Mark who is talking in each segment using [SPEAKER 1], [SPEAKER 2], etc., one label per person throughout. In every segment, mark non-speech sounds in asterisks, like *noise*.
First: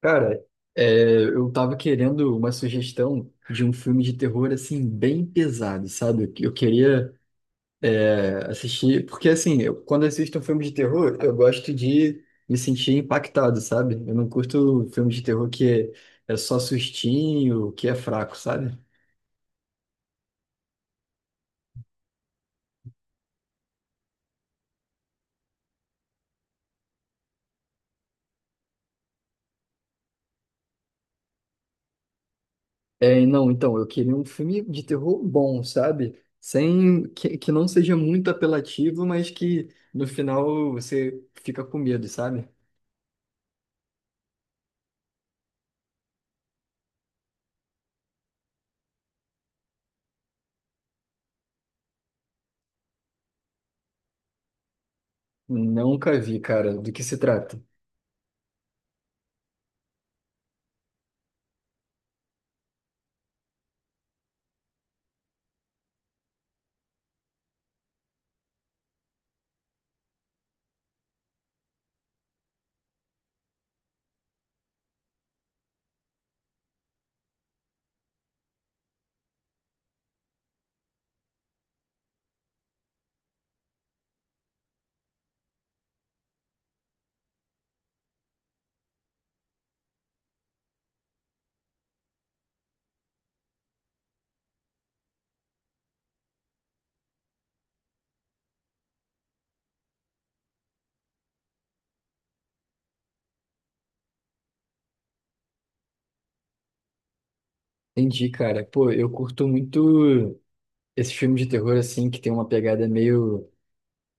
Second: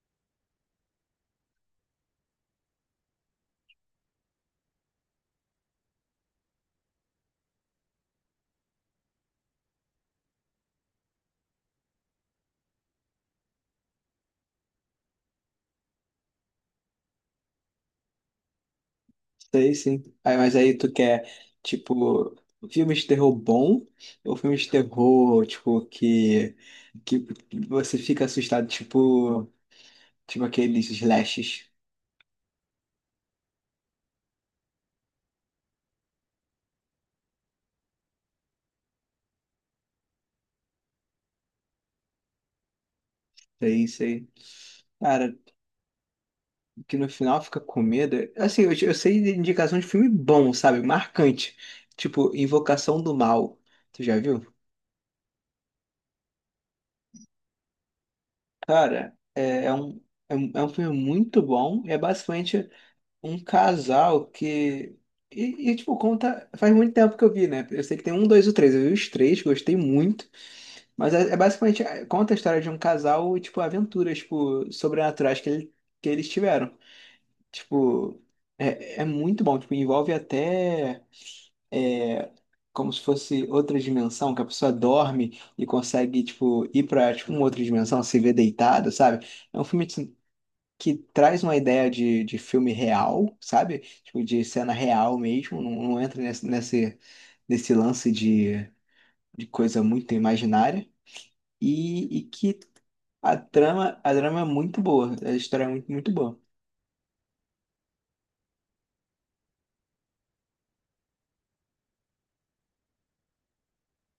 [SPEAKER 1] Cara, eu tava querendo uma sugestão de um filme de terror, assim, bem pesado, sabe? Eu queria, assistir, porque, assim, quando assisto um filme de terror, eu gosto de me sentir impactado, sabe? Eu não curto filme de terror que é só sustinho, que é fraco, sabe?
[SPEAKER 2] Sei, sim. Aí, tu quer, tipo, filme de terror bom ou filme de terror, tipo, que você fica assustado, tipo, tipo aqueles slashes.
[SPEAKER 1] Não, então, eu queria um filme de terror bom, sabe? Sem, que não seja muito apelativo, mas que no final você fica com medo, sabe?
[SPEAKER 2] Sei, sei. Cara, que no final fica com medo. Assim, eu sei de indicação de filme bom, sabe? Marcante. Tipo, Invocação do Mal. Tu já viu?
[SPEAKER 1] Nunca vi, cara. Do que se trata?
[SPEAKER 2] Cara, é um filme muito bom. É basicamente. Um casal que. Tipo, conta. Faz muito tempo que eu vi, né? Eu sei que tem um, dois ou três. Eu vi os três, gostei muito. Mas é, é basicamente. Conta a história de um casal e, tipo, aventuras, tipo, sobrenaturais que, que eles tiveram. Tipo, é, é muito bom. Tipo, envolve até. é, Como se fosse outra dimensão, que a pessoa dorme e consegue, tipo, ir pra, tipo, uma outra dimensão, se ver deitada, sabe? É um filme assim, que traz uma ideia de filme real, sabe? Tipo, de cena real mesmo, não entra nesse lance de coisa muito imaginária, e que a trama é muito boa, a história é muito, muito boa.
[SPEAKER 1] Entendi, cara. Pô, eu curto muito esses filmes de terror, assim, que tem uma pegada meio,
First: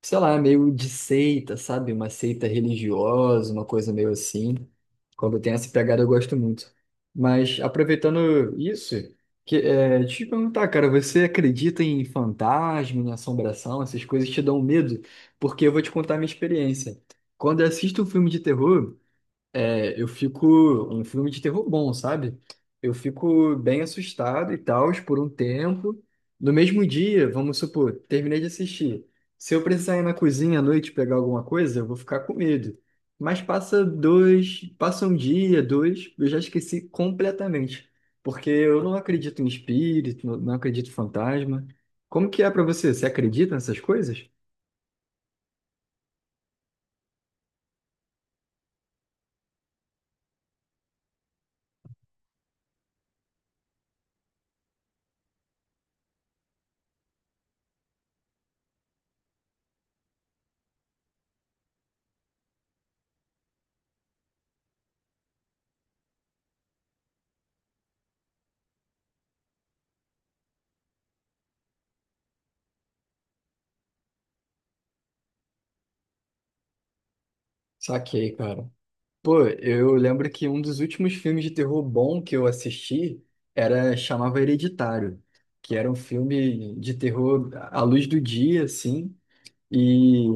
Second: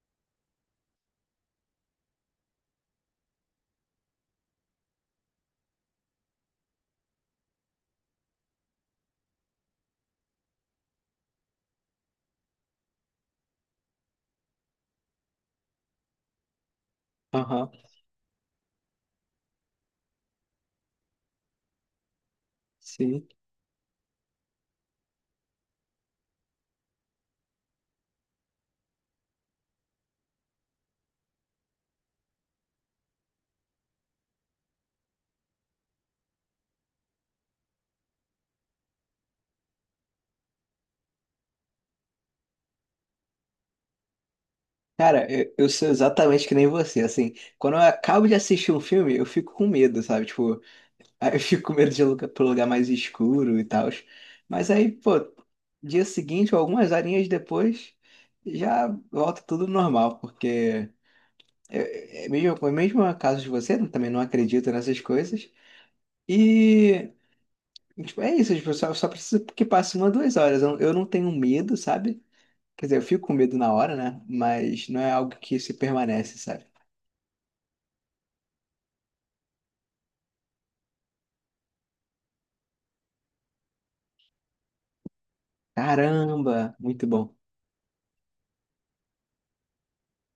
[SPEAKER 1] sei lá, meio de seita, sabe? Uma seita religiosa, uma coisa meio assim. Quando tem essa pegada, eu gosto muito. Mas, aproveitando isso, deixa eu te perguntar, cara, você acredita em fantasma, em assombração, essas coisas te dão medo? Porque eu vou te contar a minha experiência. Quando eu
[SPEAKER 2] Aham,
[SPEAKER 1] assisto um filme de terror, eu fico. Um filme de terror bom, sabe? Eu
[SPEAKER 2] sim.
[SPEAKER 1] fico bem assustado e tal, por um tempo. No mesmo dia, vamos supor, terminei de assistir. Se eu precisar ir na cozinha à noite pegar alguma coisa, eu vou ficar com medo. Mas passa dois, passa um dia, dois, eu já esqueci completamente. Porque eu não acredito em espírito, não acredito em fantasma. Como que é pra você? Você acredita nessas coisas?
[SPEAKER 2] Cara, eu sou exatamente que nem você, assim, quando eu acabo de assistir um filme, eu fico com medo, sabe? Tipo, aí eu fico com medo de ir pro lugar mais escuro e tal. Mas aí, pô, dia seguinte ou algumas horinhas depois, já volta tudo normal, porque é é mesmo caso de você, né? Também não acredito nessas coisas. E, tipo, é isso, tipo, só, só preciso que passe uma, duas horas. Eu não tenho medo, sabe? Quer dizer, eu fico com medo na hora, né? Mas não é algo que se permanece, sabe?
[SPEAKER 1] Saquei, cara. Pô, eu lembro que um dos últimos filmes de terror bom que eu assisti era chamava Hereditário, que era um
[SPEAKER 2] Caramba,
[SPEAKER 1] filme de
[SPEAKER 2] muito bom.
[SPEAKER 1] terror à luz do dia, assim, e,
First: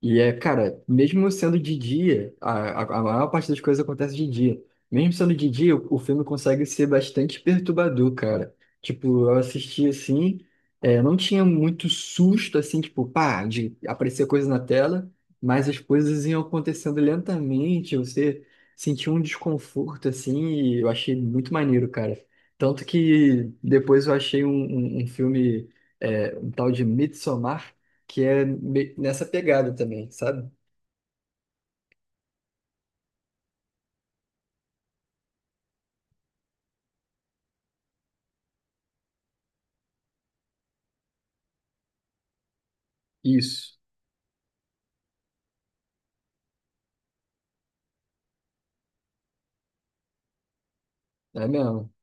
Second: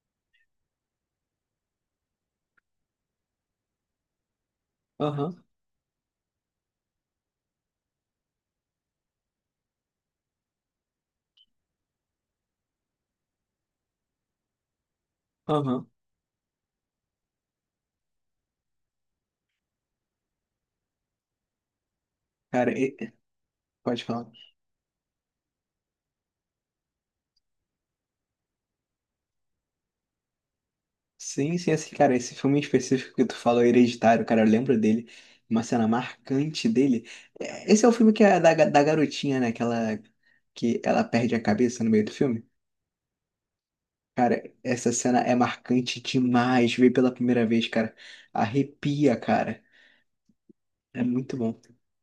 [SPEAKER 1] cara, mesmo sendo de dia, a maior parte das coisas acontece de dia. Mesmo sendo
[SPEAKER 2] Aham,
[SPEAKER 1] de dia, o filme consegue ser bastante perturbador, cara. Tipo, eu assisti assim, não tinha muito susto, assim, tipo, pá, de aparecer coisa na tela, mas as
[SPEAKER 2] aham.
[SPEAKER 1] coisas iam acontecendo lentamente, você sentia um desconforto, assim, e eu achei muito maneiro, cara.
[SPEAKER 2] Cara,
[SPEAKER 1] Tanto
[SPEAKER 2] e-
[SPEAKER 1] que
[SPEAKER 2] pode
[SPEAKER 1] depois eu
[SPEAKER 2] falar.
[SPEAKER 1] achei um filme, um tal de Midsommar, que é nessa pegada também, sabe?
[SPEAKER 2] Sim, sim, esse cara, esse filme em específico que tu falou, Hereditário, cara, eu lembro dele, uma cena marcante dele. É, esse é o filme que é da garotinha, né? Que ela perde a cabeça no meio do filme.
[SPEAKER 1] Isso.
[SPEAKER 2] Cara, essa cena é marcante demais. Ver pela primeira vez, cara, arrepia, cara. É muito
[SPEAKER 1] É
[SPEAKER 2] bom.
[SPEAKER 1] mesmo.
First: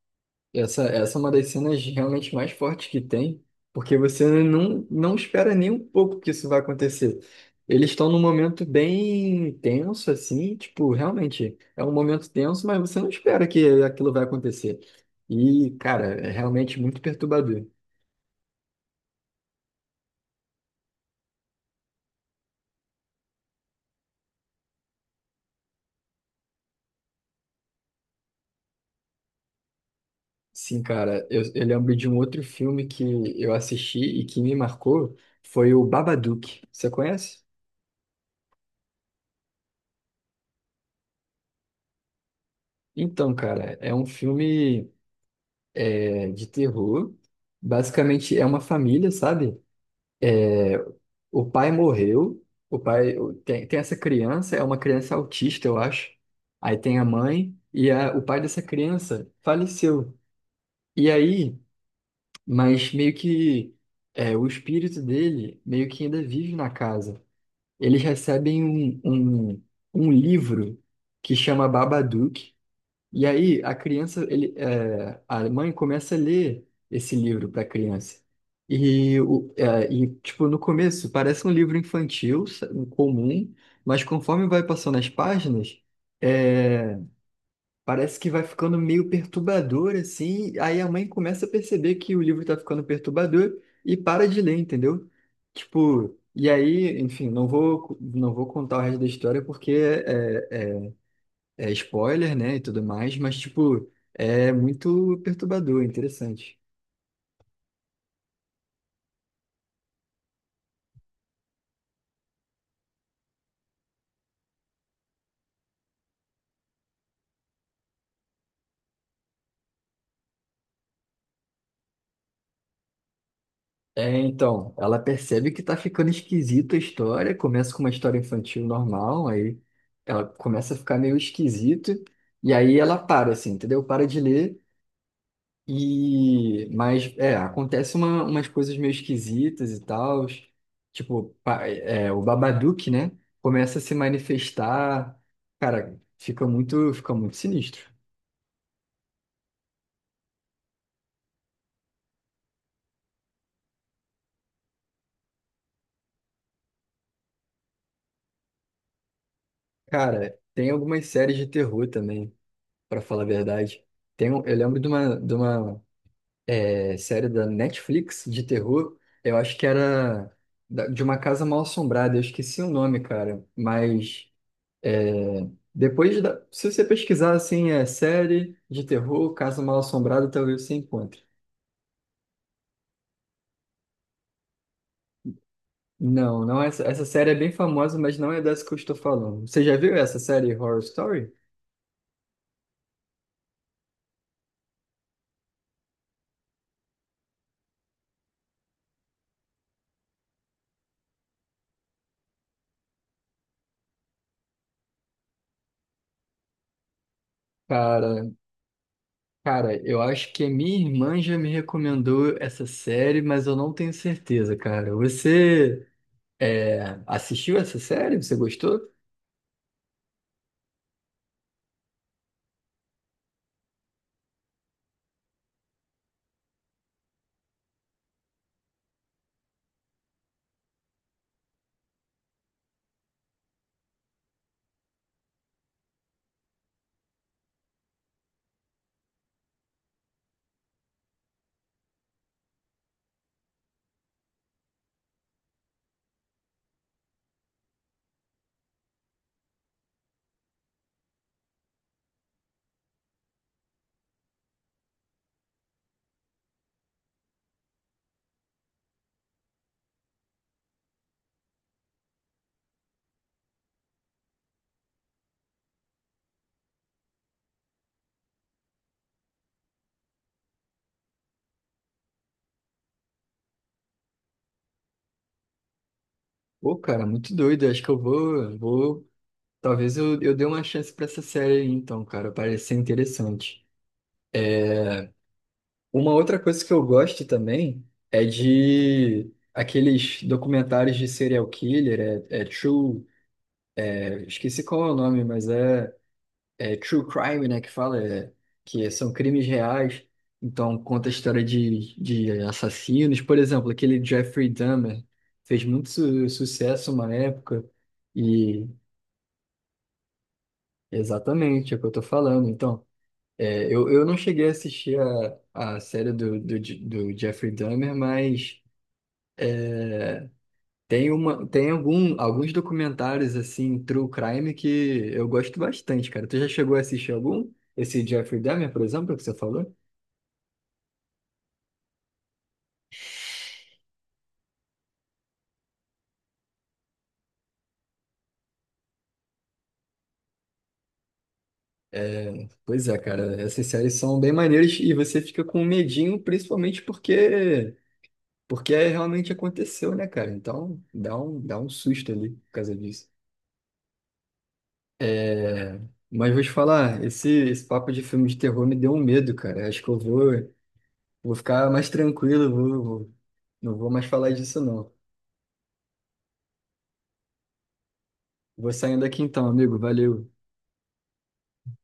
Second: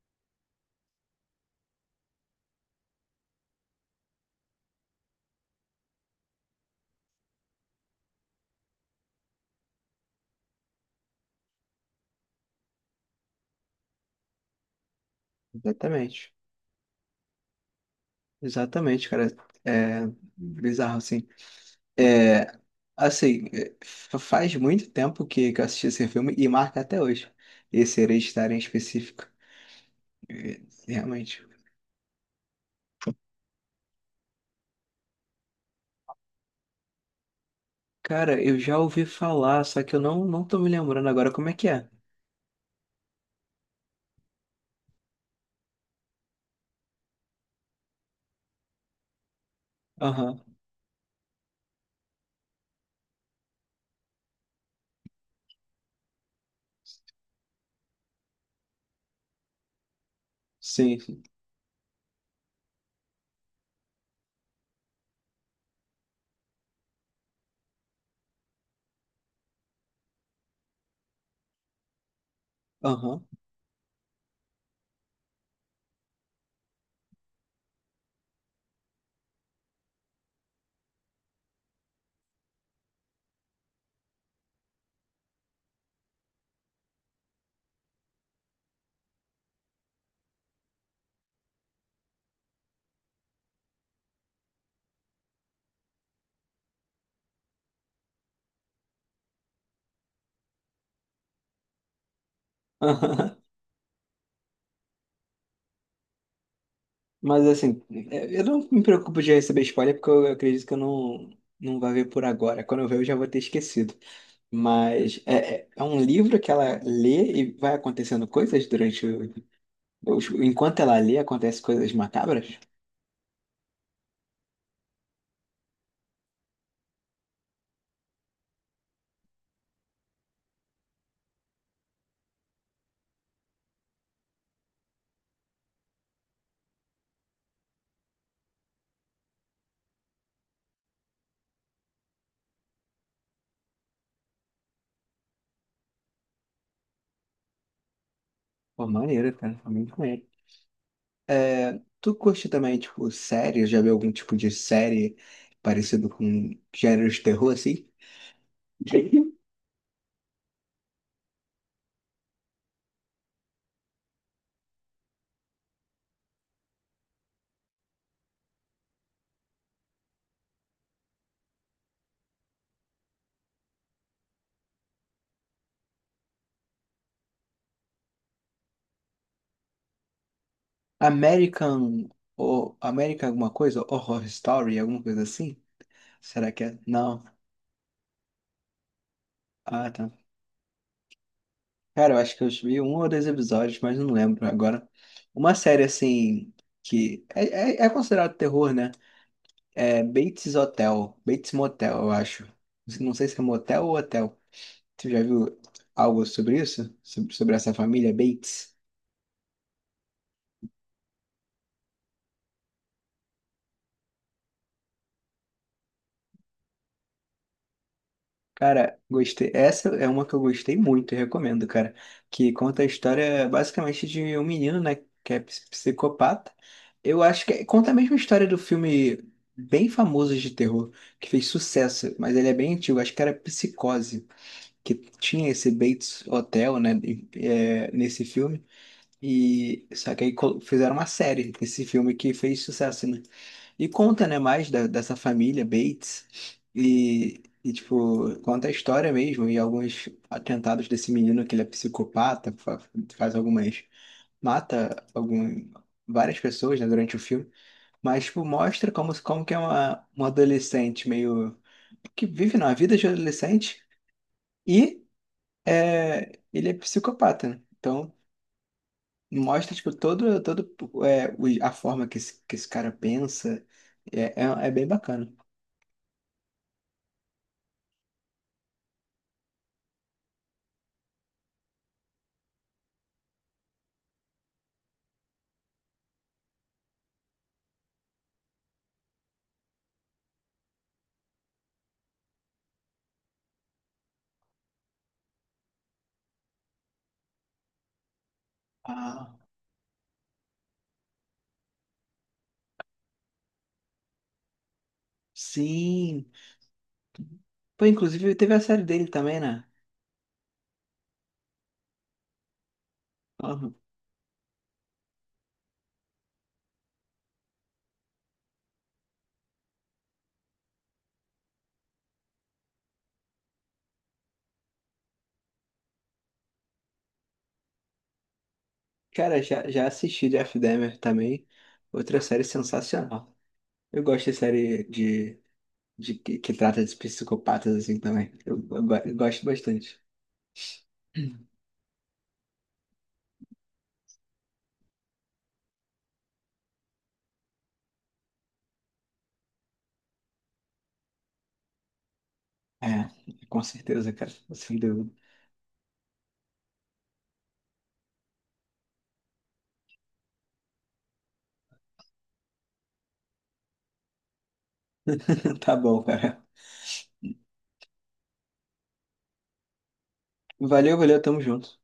[SPEAKER 1] Essa é uma das cenas realmente mais fortes que tem, porque você não espera nem um pouco que isso vai acontecer. Eles estão num momento bem tenso, assim, tipo, realmente é um momento tenso, mas você não espera que aquilo vai acontecer. E, cara, é
[SPEAKER 2] Exatamente.
[SPEAKER 1] realmente muito perturbador.
[SPEAKER 2] Exatamente, cara. É bizarro, assim. É, assim, é, faz muito tempo que eu assisti esse filme e marca até hoje. Esse Hereditário em específico.
[SPEAKER 1] Sim, cara,
[SPEAKER 2] Realmente.
[SPEAKER 1] eu lembro de um outro filme que eu assisti e que me marcou, foi o Babadook. Você conhece?
[SPEAKER 2] Cara, eu já ouvi falar, só que eu não, não tô me lembrando agora como é que é.
[SPEAKER 1] Então, cara, é um filme de terror. Basicamente é uma família, sabe?
[SPEAKER 2] Aham,
[SPEAKER 1] O pai morreu, tem essa criança, é uma criança autista, eu acho. Aí tem a mãe e o pai dessa criança faleceu.
[SPEAKER 2] sim,
[SPEAKER 1] E
[SPEAKER 2] sim.
[SPEAKER 1] aí, mas meio que o espírito dele meio que ainda vive na casa. Eles recebem um, um livro que chama Babadook.
[SPEAKER 2] Aham,
[SPEAKER 1] E aí a criança, a mãe começa a ler esse livro para a criança. E, tipo, no começo parece um livro infantil, comum, mas conforme vai passando as páginas, é, parece que vai ficando meio perturbador, assim. Aí a mãe começa a perceber que o livro está ficando perturbador e para de ler, entendeu? Tipo, e aí, enfim, não vou contar o resto da história porque é spoiler, né, e tudo
[SPEAKER 2] *laughs*
[SPEAKER 1] mais,
[SPEAKER 2] aham.
[SPEAKER 1] mas, tipo, é muito perturbador, interessante.
[SPEAKER 2] Mas assim, é, eu não me preocupo de receber spoiler, porque eu acredito que eu não, não vai ver por agora. Quando eu ver, eu já vou ter esquecido. Mas é, é um livro que ela lê e vai acontecendo coisas durante enquanto ela lê, acontecem coisas macabras?
[SPEAKER 1] É, então, ela percebe que tá ficando esquisita a história, começa com uma história infantil normal, aí ela começa a ficar meio esquisito, e aí ela para, assim, entendeu? Para de ler, e... Mas, é, acontece umas coisas meio esquisitas e tal, tipo, o Babadook, né, começa a se manifestar, cara, fica muito sinistro.
[SPEAKER 2] Pô, maneiro, cara. Foi muito. É, tu curte também, tipo, série? Já viu algum tipo de série parecido com gênero de terror, assim? *laughs*
[SPEAKER 1] Cara, tem algumas séries de terror também, pra falar a verdade. Eu lembro de uma série da Netflix de terror, eu acho que era de uma casa mal-assombrada, eu esqueci o nome, cara. Mas é, depois, se você pesquisar assim, é série de terror, casa mal-assombrada, talvez você encontre.
[SPEAKER 2] American, ou American alguma coisa? Horror Story, alguma coisa assim?
[SPEAKER 1] Não,
[SPEAKER 2] Será
[SPEAKER 1] não,
[SPEAKER 2] que é?
[SPEAKER 1] essa
[SPEAKER 2] Não.
[SPEAKER 1] série é bem famosa, mas não é dessa que eu estou falando. Você já
[SPEAKER 2] Ah,
[SPEAKER 1] viu
[SPEAKER 2] tá.
[SPEAKER 1] essa série Horror Story?
[SPEAKER 2] Cara, eu acho que eu vi um ou dois episódios, mas não lembro agora. Uma série, assim, que é, é, é considerado terror, né? É Bates Hotel, Bates Motel, eu acho. Não sei se é motel ou hotel. Tu já viu algo sobre isso? Sobre essa família
[SPEAKER 1] Cara,
[SPEAKER 2] Bates?
[SPEAKER 1] Cara, eu acho que a minha irmã já me recomendou essa série, mas eu não tenho certeza, cara. Você assistiu essa série? Você gostou?
[SPEAKER 2] Cara, gostei. Essa é uma que eu gostei muito, eu recomendo, cara. Que conta a história basicamente de um menino, né, que é psicopata. Eu acho que é, conta a mesma história do filme bem famoso de terror, que fez sucesso, mas ele é bem antigo, acho que era Psicose, que tinha esse Bates Hotel, né, é, nesse filme. E só que aí fizeram uma série, esse filme que fez sucesso, né? E conta, né, mais dessa família Bates e, tipo, conta a história mesmo e alguns atentados desse menino que ele é psicopata, faz algumas, mata algum, várias pessoas, né, durante o filme, mas, tipo, mostra como, como que é uma adolescente meio, que vive na vida de adolescente e é, ele é psicopata, né? Então, mostra, tipo, todo, todo é, a forma que que esse cara pensa, é, é, é bem bacana.
[SPEAKER 1] Pô, cara, muito doido. Eu acho que eu vou. Talvez eu dê uma chance pra essa série aí, então, cara. Parece ser interessante. Uma outra coisa que eu gosto também é de aqueles documentários de serial killer, esqueci qual é o nome, mas é true crime, né, que fala, que são
[SPEAKER 2] Ah,
[SPEAKER 1] crimes reais, então conta a história de assassinos, por exemplo, aquele Jeffrey Dahmer fez muito
[SPEAKER 2] sim.
[SPEAKER 1] sucesso uma época
[SPEAKER 2] Pô, inclusive teve a
[SPEAKER 1] e
[SPEAKER 2] série dele também, né?
[SPEAKER 1] exatamente é o que eu tô falando, então,
[SPEAKER 2] Aham.
[SPEAKER 1] eu não cheguei a assistir a série do Jeffrey Dahmer, mas é, tem uma, tem algum, alguns documentários, assim, true crime que eu gosto bastante, cara, tu já chegou a assistir algum? Esse Jeffrey Dahmer, por exemplo, que você
[SPEAKER 2] Cara,
[SPEAKER 1] falou?
[SPEAKER 2] já assisti Jeff Dahmer também. Outra série sensacional. Eu gosto de série de, que trata de psicopatas assim também. Eu eu gosto bastante.
[SPEAKER 1] É, pois é, cara, essas séries são bem maneiras e você fica com medinho, principalmente porque é realmente aconteceu, né, cara? Então dá um susto ali por causa
[SPEAKER 2] É,
[SPEAKER 1] disso.
[SPEAKER 2] com certeza, cara. Sem dúvida.
[SPEAKER 1] É, Mas vou te falar, esse papo de filme de terror me deu um medo, cara. Acho que eu vou ficar mais tranquilo, não vou mais falar disso, não.
[SPEAKER 2] *laughs* Tá bom, cara.
[SPEAKER 1] Vou saindo aqui então, amigo. Valeu.
[SPEAKER 2] Valeu, valeu, tamo junto.